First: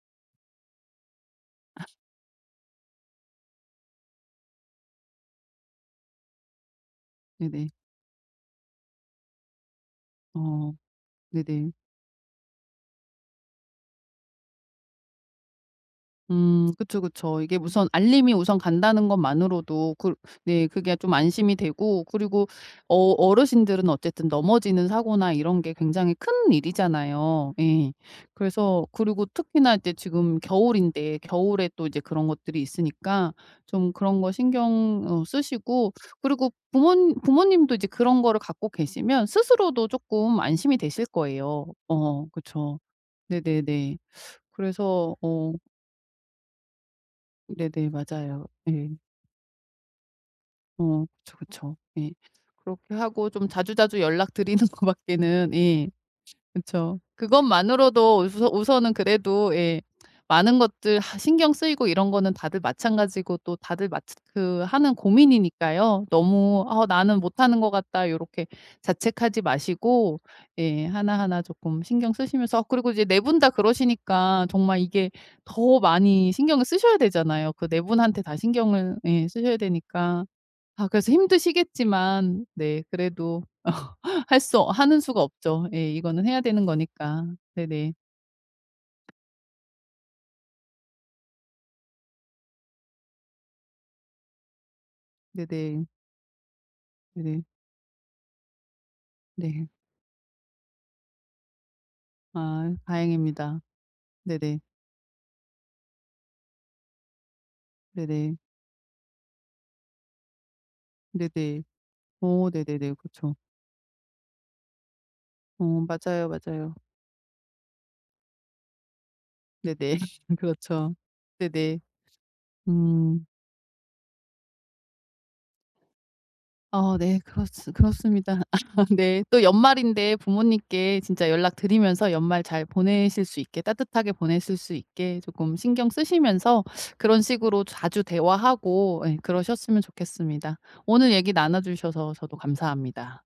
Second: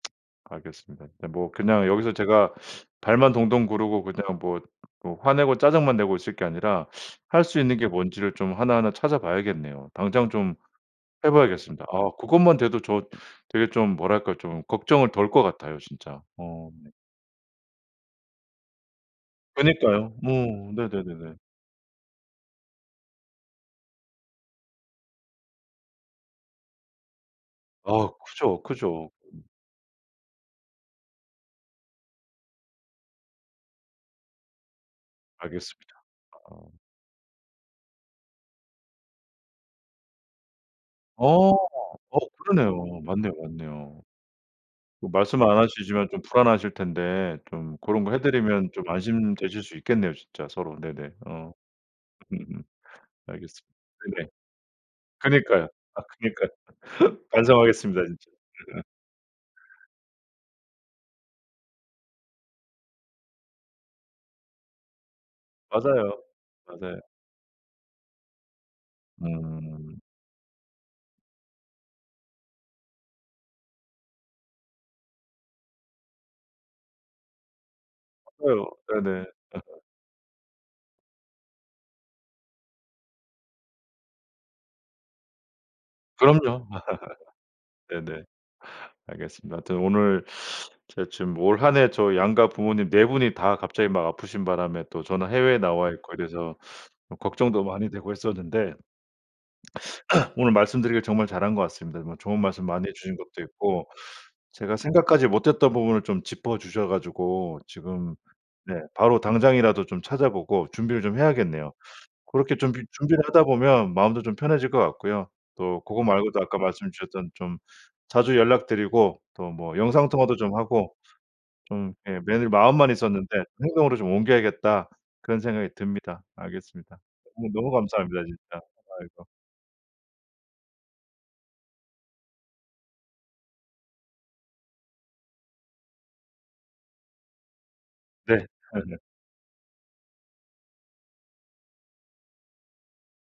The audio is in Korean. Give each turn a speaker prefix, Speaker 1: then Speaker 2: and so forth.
Speaker 1: 알겠습니다. 뭐 그냥 여기서 제가 발만 동동 구르고 그냥 뭐 뭐 화내고 짜증만 내고 있을 게 아니라 할 수
Speaker 2: 네네.
Speaker 1: 있는 게 뭔지를 좀 하나하나 찾아봐야겠네요. 당장 좀
Speaker 2: 어.
Speaker 1: 해
Speaker 2: 네네.
Speaker 1: 봐야겠습니다. 아 그것만 돼도 저 되게 좀 뭐랄까 좀 걱정을 덜 거 같아요, 진짜. 어.
Speaker 2: 음 그쵸, 그쵸. 이게 우선 알림이 우선 간다는 것만으로도 그
Speaker 1: 그러니까요.
Speaker 2: 네
Speaker 1: 어
Speaker 2: 그게 좀
Speaker 1: 네네네네.
Speaker 2: 안심이 되고 그리고 어 어르신들은 어쨌든 넘어지는 사고나 이런 게 굉장히 큰 일이잖아요. 예.
Speaker 1: 아 크죠,
Speaker 2: 그래서
Speaker 1: 크죠.
Speaker 2: 그리고 특히나 이제 지금 겨울인데 겨울에 또 이제 그런 것들이 있으니까 좀 그런 거 신경 어 쓰시고
Speaker 1: 알겠습니다.
Speaker 2: 그리고
Speaker 1: 아.
Speaker 2: 부모 부모님도 이제 그런 거를 갖고 계시면 스스로도 쪼끔 안심이 되실
Speaker 1: 어
Speaker 2: 거예요.
Speaker 1: 어
Speaker 2: 어 그쵸.
Speaker 1: 그러네요. 맞네요,
Speaker 2: 네네네.
Speaker 1: 맞네요. 뭐
Speaker 2: 그래서
Speaker 1: 말씀
Speaker 2: 어
Speaker 1: 안 하시지만 좀 불안하실 텐데 좀
Speaker 2: 네네.
Speaker 1: 그런 거 해
Speaker 2: 맞아요.
Speaker 1: 드리면 좀
Speaker 2: 예.
Speaker 1: 안심되실 수 있겠네요 진짜 서로.
Speaker 2: 어
Speaker 1: 네네
Speaker 2: 그쵸,
Speaker 1: 어.
Speaker 2: 그쵸. 예.
Speaker 1: 음음.
Speaker 2: 그렇게 하고 좀
Speaker 1: 알겠습
Speaker 2: 자주자주
Speaker 1: 네네.
Speaker 2: 연락 드리는 것 밖에는
Speaker 1: 그니까요.
Speaker 2: 예
Speaker 1: 아 그니까요.
Speaker 2: 그쵸.
Speaker 1: 반성하겠습니다
Speaker 2: 그것만으로도
Speaker 1: 진짜.
Speaker 2: 우서 우선은 예 그래도 많은 것들 신경 쓰이고 이런 거는 다들 마찬가지고 또 다들 마츠 그 하는 고민이니까요.
Speaker 1: 맞아요.
Speaker 2: 너무 어
Speaker 1: 맞아요.
Speaker 2: '나는 못하는 거 같다.' 요렇게 자책하지
Speaker 1: 음.
Speaker 2: 마시고 예 하나하나 쪼끔 신경 쓰시면서 그리고 이제 4 분 다 그러시니까 정말 이게 더 많이 신경을 쓰셔야 되잖아요. 그 4 분한테 다
Speaker 1: 맞아요.
Speaker 2: 신경을
Speaker 1: 네네.
Speaker 2: 예 쓰셔야 되니까 아 그래서 힘드시겠지만 네 그래도 어 할 수 하는 수가 없죠. 예. 이거는 해야 되는
Speaker 1: 그럼요.
Speaker 2: 거니까. 네네.
Speaker 1: 네네. 알겠습니다. 하여튼 오늘 제가 지금 올 한 해 저 양가 부모님 4 분이 다 갑자기 막 아프신 바람에 또 저는 해외에
Speaker 2: 네네.
Speaker 1: 나와 있고 이래서 또
Speaker 2: 네.
Speaker 1: 걱정도 많이 되고 했었는데.
Speaker 2: 네.
Speaker 1: 오늘 말씀드리기를 정말 잘한 것 같습니다. 뭐 좋은 말씀
Speaker 2: 아
Speaker 1: 많이 해 주신 것도
Speaker 2: 다행입니다.
Speaker 1: 있고
Speaker 2: 네네.
Speaker 1: 제가 생각하지 못했던 부분을 좀 짚어주셔 가지고 지금
Speaker 2: 네네.
Speaker 1: 네 바로 당장이라도 좀 찾아보고 준비를 좀
Speaker 2: 네네.
Speaker 1: 해야겠네요.
Speaker 2: 어
Speaker 1: 고렇게 준비
Speaker 2: 네네네.
Speaker 1: 준비를
Speaker 2: 그쵸.
Speaker 1: 하다 보면 마음도 좀 편해질 것 같고요. 또
Speaker 2: 어
Speaker 1: 고거
Speaker 2: 맞아요,
Speaker 1: 말고도 아까
Speaker 2: 맞아요.
Speaker 1: 말씀 주셨던 좀 자주 연락드리고 또 뭐
Speaker 2: 네네.
Speaker 1: 영상 통화도 좀 하고
Speaker 2: 그렇죠. 네네.
Speaker 1: 좀 예 매일 마음만
Speaker 2: 음.
Speaker 1: 있었는데 '행동으로 좀 옮겨야겠다.' 그런 생각이 듭니다. 알겠습니다.
Speaker 2: 어 네. 그렇
Speaker 1: 오늘 너무 감사합니다
Speaker 2: 그렇습니다.
Speaker 1: 진짜.
Speaker 2: 아 네
Speaker 1: 아이고.
Speaker 2: 또 연말인데 부모님께 진짜 연락 드리면서 연말 잘 보내실 수 있게 따뜻하게 보내실 수 있게 쪼끔 신경 쓰시면서 그런 식으로 자주
Speaker 1: 네. 아 네.
Speaker 2: 대화하고 예 그러셨으면 좋겠습니다. 오늘 얘기 나눠주셔서 저도 감사합니다.